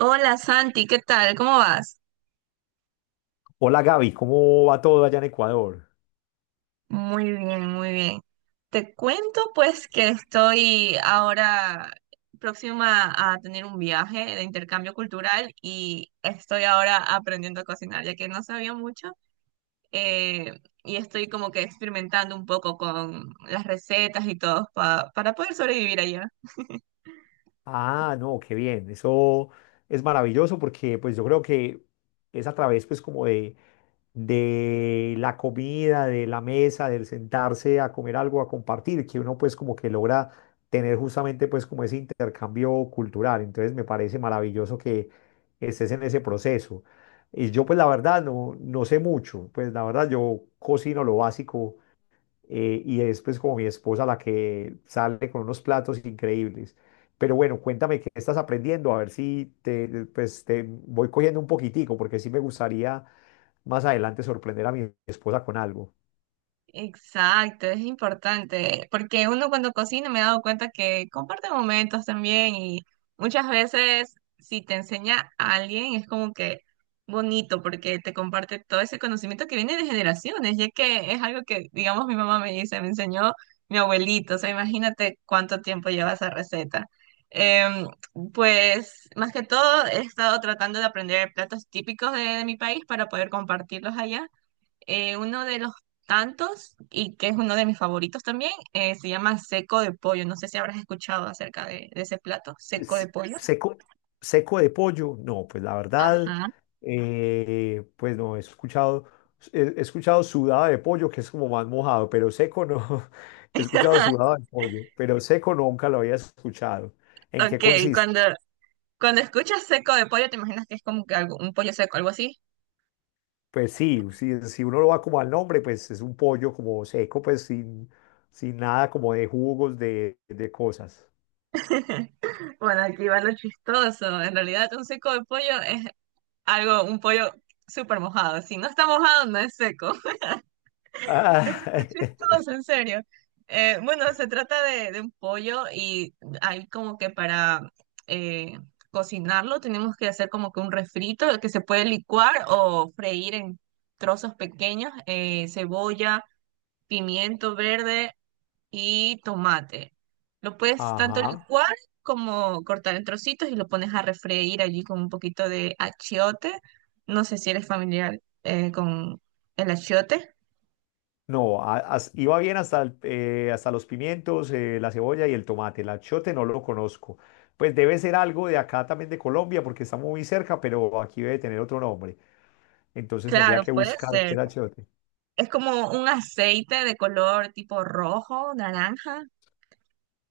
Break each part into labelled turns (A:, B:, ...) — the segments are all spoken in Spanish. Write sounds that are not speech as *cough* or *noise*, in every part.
A: Hola Santi, ¿qué tal? ¿Cómo vas?
B: Hola Gaby, ¿cómo va todo allá en Ecuador?
A: Muy bien, muy bien. Te cuento pues que estoy ahora próxima a tener un viaje de intercambio cultural y estoy ahora aprendiendo a cocinar, ya que no sabía mucho. Y estoy como que experimentando un poco con las recetas y todo para poder sobrevivir allá.
B: Ah, no, qué bien, eso es maravilloso porque pues yo creo que es a través pues como de la comida, de la mesa, del sentarse a comer algo, a compartir, que uno pues como que logra tener justamente pues como ese intercambio cultural. Entonces me parece maravilloso que estés en ese proceso. Y yo pues la verdad no sé mucho, pues la verdad yo cocino lo básico, y es pues como mi esposa la que sale con unos platos increíbles. Pero bueno, cuéntame qué estás aprendiendo, a ver si te voy cogiendo un poquitico, porque sí me gustaría más adelante sorprender a mi esposa con algo.
A: Exacto, es importante, porque uno cuando cocina me he dado cuenta que comparte momentos también, y muchas veces si te enseña a alguien es como que bonito porque te comparte todo ese conocimiento que viene de generaciones, ya que es algo que, digamos, mi mamá me dice, me enseñó mi abuelito, o sea, imagínate cuánto tiempo lleva esa receta. Em, pues más que todo he estado tratando de aprender platos típicos de mi país para poder compartirlos allá. Uno de los tantos, y que es uno de mis favoritos también, se llama seco de pollo. No sé si habrás escuchado acerca de ese plato, seco de
B: S-
A: pollo.
B: Seco, seco de pollo, no, pues la verdad,
A: Ajá.
B: pues no, he escuchado, he escuchado sudada de pollo, que es como más mojado, pero seco no, *laughs* he escuchado sudada
A: *laughs*
B: de pollo, pero seco nunca lo había escuchado. ¿En qué
A: Ok,
B: consiste?
A: cuando, cuando escuchas seco de pollo, te imaginas que es como que algo, un pollo seco, algo así.
B: Pues sí, si uno lo va como al nombre, pues es un pollo como seco, pues sin nada como de jugos, de cosas.
A: *laughs* Bueno, aquí va lo chistoso. En realidad, un seco de pollo es algo, un pollo súper mojado. Si no está mojado, no es seco. Es
B: Ah.
A: súper
B: *laughs*
A: chistoso, en serio. Bueno, se trata de un pollo, y hay como que para eh, cocinarlo tenemos que hacer como que un refrito que se puede licuar o freír en trozos pequeños, cebolla, pimiento verde y tomate. Lo puedes tanto
B: Ajá.
A: licuar como cortar en trocitos, y lo pones a refreír allí con un poquito de achiote. No sé si eres familiar con el achiote.
B: No, iba bien hasta, hasta los pimientos, la cebolla y el tomate. El achiote no lo conozco. Pues debe ser algo de acá también de Colombia, porque está muy cerca, pero aquí debe tener otro nombre. Entonces tendría
A: Claro,
B: que
A: puede
B: buscar qué
A: ser.
B: era achiote.
A: Es como un aceite de color tipo rojo, naranja,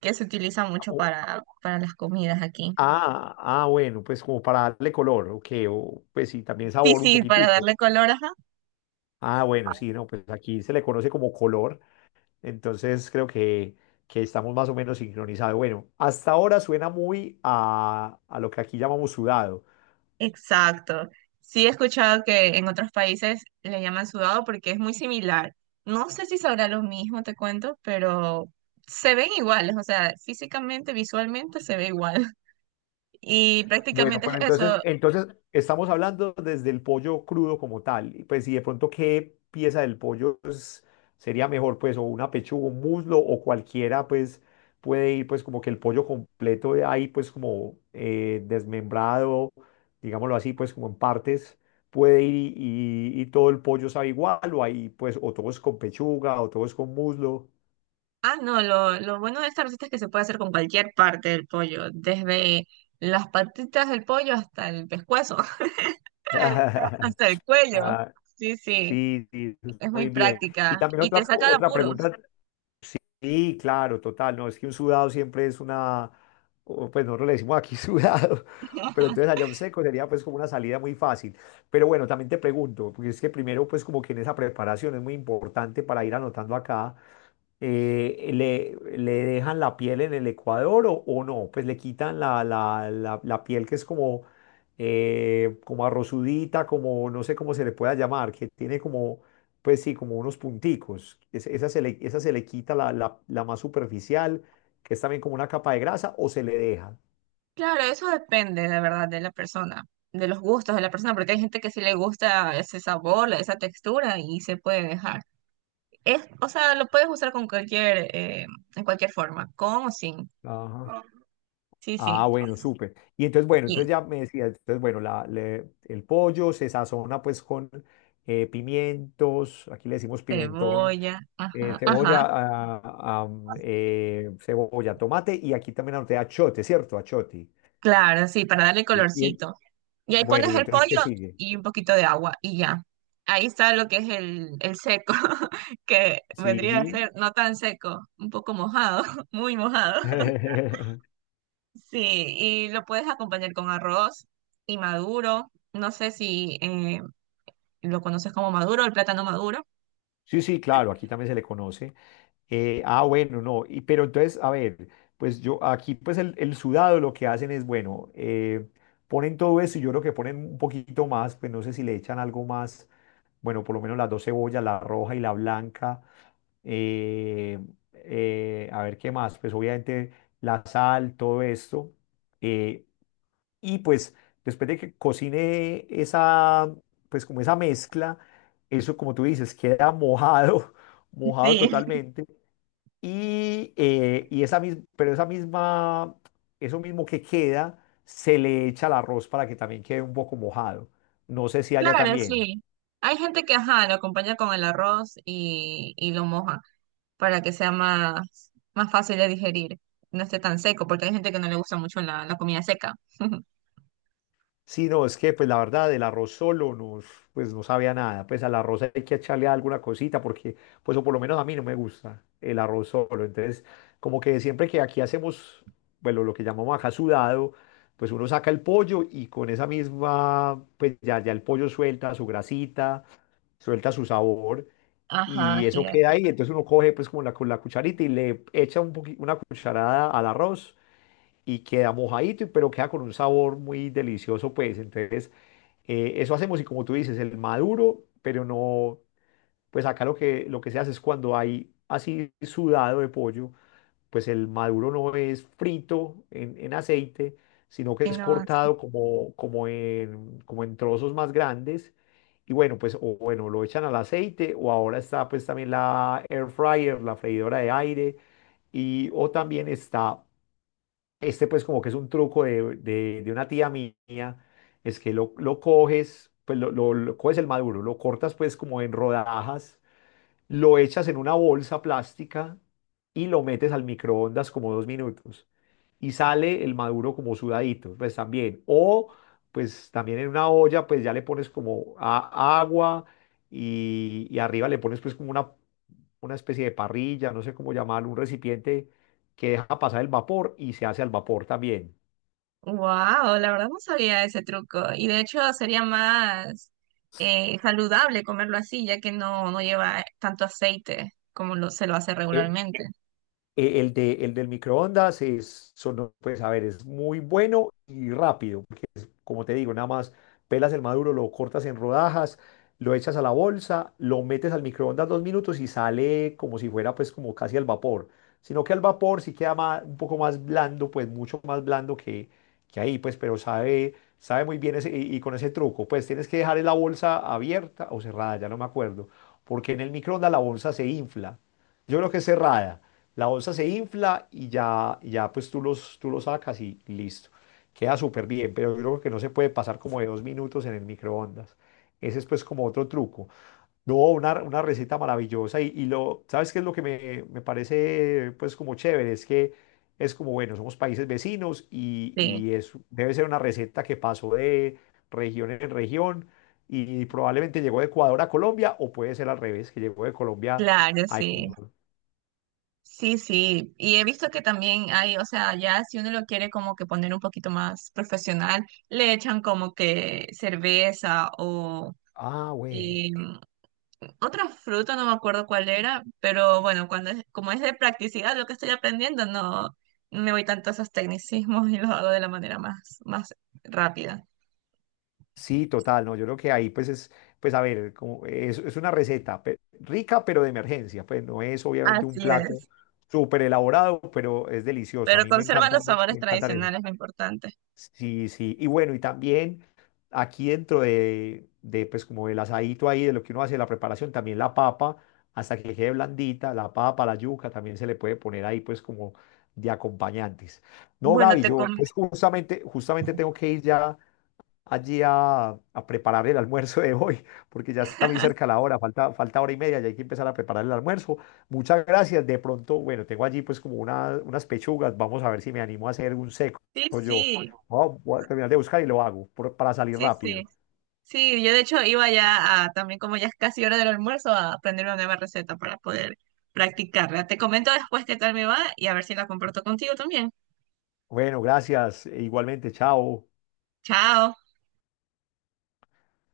A: que se utiliza mucho
B: O-
A: para las comidas aquí.
B: Ah, ah, bueno, pues como para darle color, ok, o, pues sí, también
A: Sí,
B: sabor un
A: sí, para
B: poquitico.
A: darle color, ajá.
B: Ah, bueno, sí, no, pues aquí se le conoce como color, entonces creo que estamos más o menos sincronizados. Bueno, hasta ahora suena muy a lo que aquí llamamos sudado.
A: Exacto. Sí, he escuchado que en otros países le llaman sudado porque es muy similar. No sé si sabrá lo mismo, te cuento, pero se ven iguales, o sea, físicamente, visualmente se ve igual. *laughs* Y
B: Bueno,
A: prácticamente es
B: pero entonces,
A: eso.
B: entonces estamos hablando desde el pollo crudo como tal. Y pues si de pronto qué pieza del pollo sería mejor, pues, o una pechuga, un muslo, o cualquiera, pues, puede ir, pues, como que el pollo completo de ahí, pues, como desmembrado, digámoslo así, pues, como en partes, puede ir y todo el pollo sabe igual, o ahí, pues, o todo es con pechuga, o todo es con muslo.
A: Ah, no, lo bueno de esta receta es que se puede hacer con cualquier parte del pollo, desde las patitas del pollo hasta el pescuezo, *laughs*
B: *laughs*
A: hasta el cuello.
B: Ah,
A: Sí, sí,
B: sí, sí,
A: es muy
B: muy bien. Y
A: práctica
B: también
A: y te
B: otra,
A: saca de
B: otra
A: apuros.
B: pregunta. Sí, claro, total. No, es que un sudado siempre es una, o, pues nosotros le decimos aquí *laughs* sudado, pero entonces
A: *laughs*
B: allá un seco sería pues como una salida muy fácil. Pero bueno, también te pregunto, porque es que primero pues como que en esa preparación es muy importante para ir anotando acá, le dejan la piel en el Ecuador o no, pues le quitan la piel que es como, como arrozudita, como no sé cómo se le pueda llamar, que tiene como, pues sí, como unos punticos. Esa se le quita la más superficial, que es también como una capa de grasa, o se le deja.
A: Claro, eso depende, de verdad, de la persona, de los gustos de la persona, porque hay gente que sí le gusta ese sabor, esa textura y se puede dejar. Es, o sea, lo puedes usar con cualquier, en cualquier forma, con o sin.
B: Ajá.
A: Sí,
B: Ah,
A: sí.
B: bueno, súper. Y entonces, bueno,
A: Y
B: entonces ya me decía, entonces, bueno, el pollo se sazona pues con pimientos, aquí le decimos pimentón,
A: cebolla, ajá, ajá.
B: cebolla, tomate y aquí también anoté achote, ¿cierto? Achote.
A: Claro, sí, para darle
B: Y, y en-
A: colorcito. Y ahí
B: bueno,
A: pones
B: ¿y
A: el
B: entonces qué
A: pollo
B: sigue?
A: y un poquito de agua y ya. Ahí está lo que es el seco, *laughs* que vendría a
B: Sí.
A: ser no tan seco, un poco mojado, *laughs* muy mojado.
B: *laughs*
A: Sí, y lo puedes acompañar con arroz y maduro. No sé si lo conoces como maduro, el plátano maduro.
B: Sí, sí, claro, aquí también se le conoce. Bueno, no, pero entonces, a ver, pues yo aquí, pues el sudado lo que hacen es, bueno, ponen todo eso y yo creo que ponen un poquito más, pues no sé si le echan algo más, bueno, por lo menos las dos cebollas, la roja y la blanca. eh, a ver qué más, pues obviamente la sal, todo esto. eh, y pues después de que cocine esa, pues como esa mezcla, eso como tú dices, queda mojado, *laughs* mojado
A: Sí, *laughs*
B: totalmente. Y esa misma, pero esa misma, eso mismo que queda, se le echa al arroz para que también quede un poco mojado. No sé si haya
A: claro,
B: también.
A: sí. Hay gente que, ajá, lo acompaña con el arroz y lo moja, para que sea más, más fácil de digerir, no esté tan seco, porque hay gente que no le gusta mucho la, la comida seca.
B: Sí, no, es que pues la verdad el arroz solo pues no sabía nada, pues al arroz hay que echarle alguna cosita, porque pues o por lo menos a mí no me gusta el arroz solo, entonces como que siempre que aquí hacemos, bueno, lo que llamamos acá sudado, pues uno saca el pollo y con esa misma, pues ya el pollo suelta su grasita, suelta su sabor
A: Ajá,
B: y
A: así
B: eso
A: es.
B: queda ahí, entonces uno coge pues como con la cucharita y le echa una cucharada al arroz y queda mojadito, pero queda con un sabor muy delicioso, pues entonces. Eso hacemos y como tú dices, el maduro, pero no, pues acá lo que se hace es cuando hay así sudado de pollo, pues el maduro no es frito en aceite, sino que
A: Y
B: es
A: no,
B: cortado como en trozos más grandes. Y bueno, pues o bueno, lo echan al aceite o ahora está pues también la air fryer, la freidora de aire, y o también está este, pues como que es un truco de una tía mía, es que lo coges, pues lo coges el maduro, lo cortas pues como en rodajas, lo echas en una bolsa plástica y lo metes al microondas como 2 minutos y sale el maduro como sudadito, pues también. O pues también en una olla, pues ya le pones como agua, y arriba le pones pues como una especie de parrilla, no sé cómo llamarlo, un recipiente que deja pasar el vapor y se hace al vapor también.
A: wow, la verdad no sabía ese truco. Y de hecho sería más saludable comerlo así, ya que no, no lleva tanto aceite como lo, se lo hace
B: El,
A: regularmente.
B: el del microondas son, pues a ver, es muy bueno y rápido. Como te digo, nada más pelas el maduro, lo cortas en rodajas, lo echas a la bolsa, lo metes al microondas 2 minutos y sale como si fuera pues como casi al vapor. Sino que al vapor sí queda un poco más blando, pues mucho más blando que ahí, pues, pero sabe muy bien ese, y con ese truco, pues tienes que dejar la bolsa abierta o cerrada, ya no me acuerdo, porque en el microondas la bolsa se infla. Yo creo que es cerrada. La bolsa se infla y ya pues tú los sacas y listo. Queda súper bien, pero yo creo que no se puede pasar como de 2 minutos en el microondas. Ese es pues como otro truco. No, una receta maravillosa y lo, ¿sabes qué es lo que me parece pues como chévere? Es que es como, bueno, somos países vecinos y,
A: Sí,
B: y es, debe ser una receta que pasó de región en región y probablemente llegó de Ecuador a Colombia o puede ser al revés, que llegó de Colombia
A: claro,
B: a
A: sí.
B: Ecuador.
A: Sí, sí. Y he visto que también hay, o sea, ya si uno lo quiere como que poner un poquito más profesional, le echan como que cerveza o...
B: Ah, bueno.
A: Y otra fruta, no me acuerdo cuál era, pero bueno, cuando es, como es de practicidad lo que estoy aprendiendo, no, no me voy tanto a esos tecnicismos y los hago de la manera más, más rápida.
B: Sí, total, no, yo creo que ahí pues pues a ver, como es una receta rica pero de emergencia, pues no es obviamente un
A: Así
B: plato
A: es.
B: súper elaborado, pero es delicioso, a
A: Pero
B: mí me
A: conservan
B: encanta,
A: los
B: me
A: sabores
B: encanta eso.
A: tradicionales, lo importante.
B: Sí, sí, y bueno, y también aquí dentro de pues como el asadito ahí, de lo que uno hace, la preparación, también la papa, hasta que quede blandita, la papa, la yuca, también se le puede poner ahí pues como de acompañantes. No,
A: Bueno,
B: Gaby,
A: te
B: yo
A: com-
B: pues justamente tengo que ir ya allí a preparar el almuerzo de hoy, porque ya está muy cerca
A: *laughs*
B: la hora, falta hora y media y hay que empezar a preparar el almuerzo. Muchas gracias. De pronto, bueno, tengo allí pues como unas pechugas, vamos a ver si me animo a hacer un seco
A: Sí,
B: yo.
A: sí,
B: Voy a terminar de buscar y lo hago para salir
A: sí, sí.
B: rápido.
A: Sí, yo de hecho iba ya a, también como ya es casi hora del almuerzo, a aprender una nueva receta para poder practicarla. Te comento después qué tal me va y a ver si la comparto contigo también.
B: Bueno, gracias. E igualmente, chao.
A: Chao.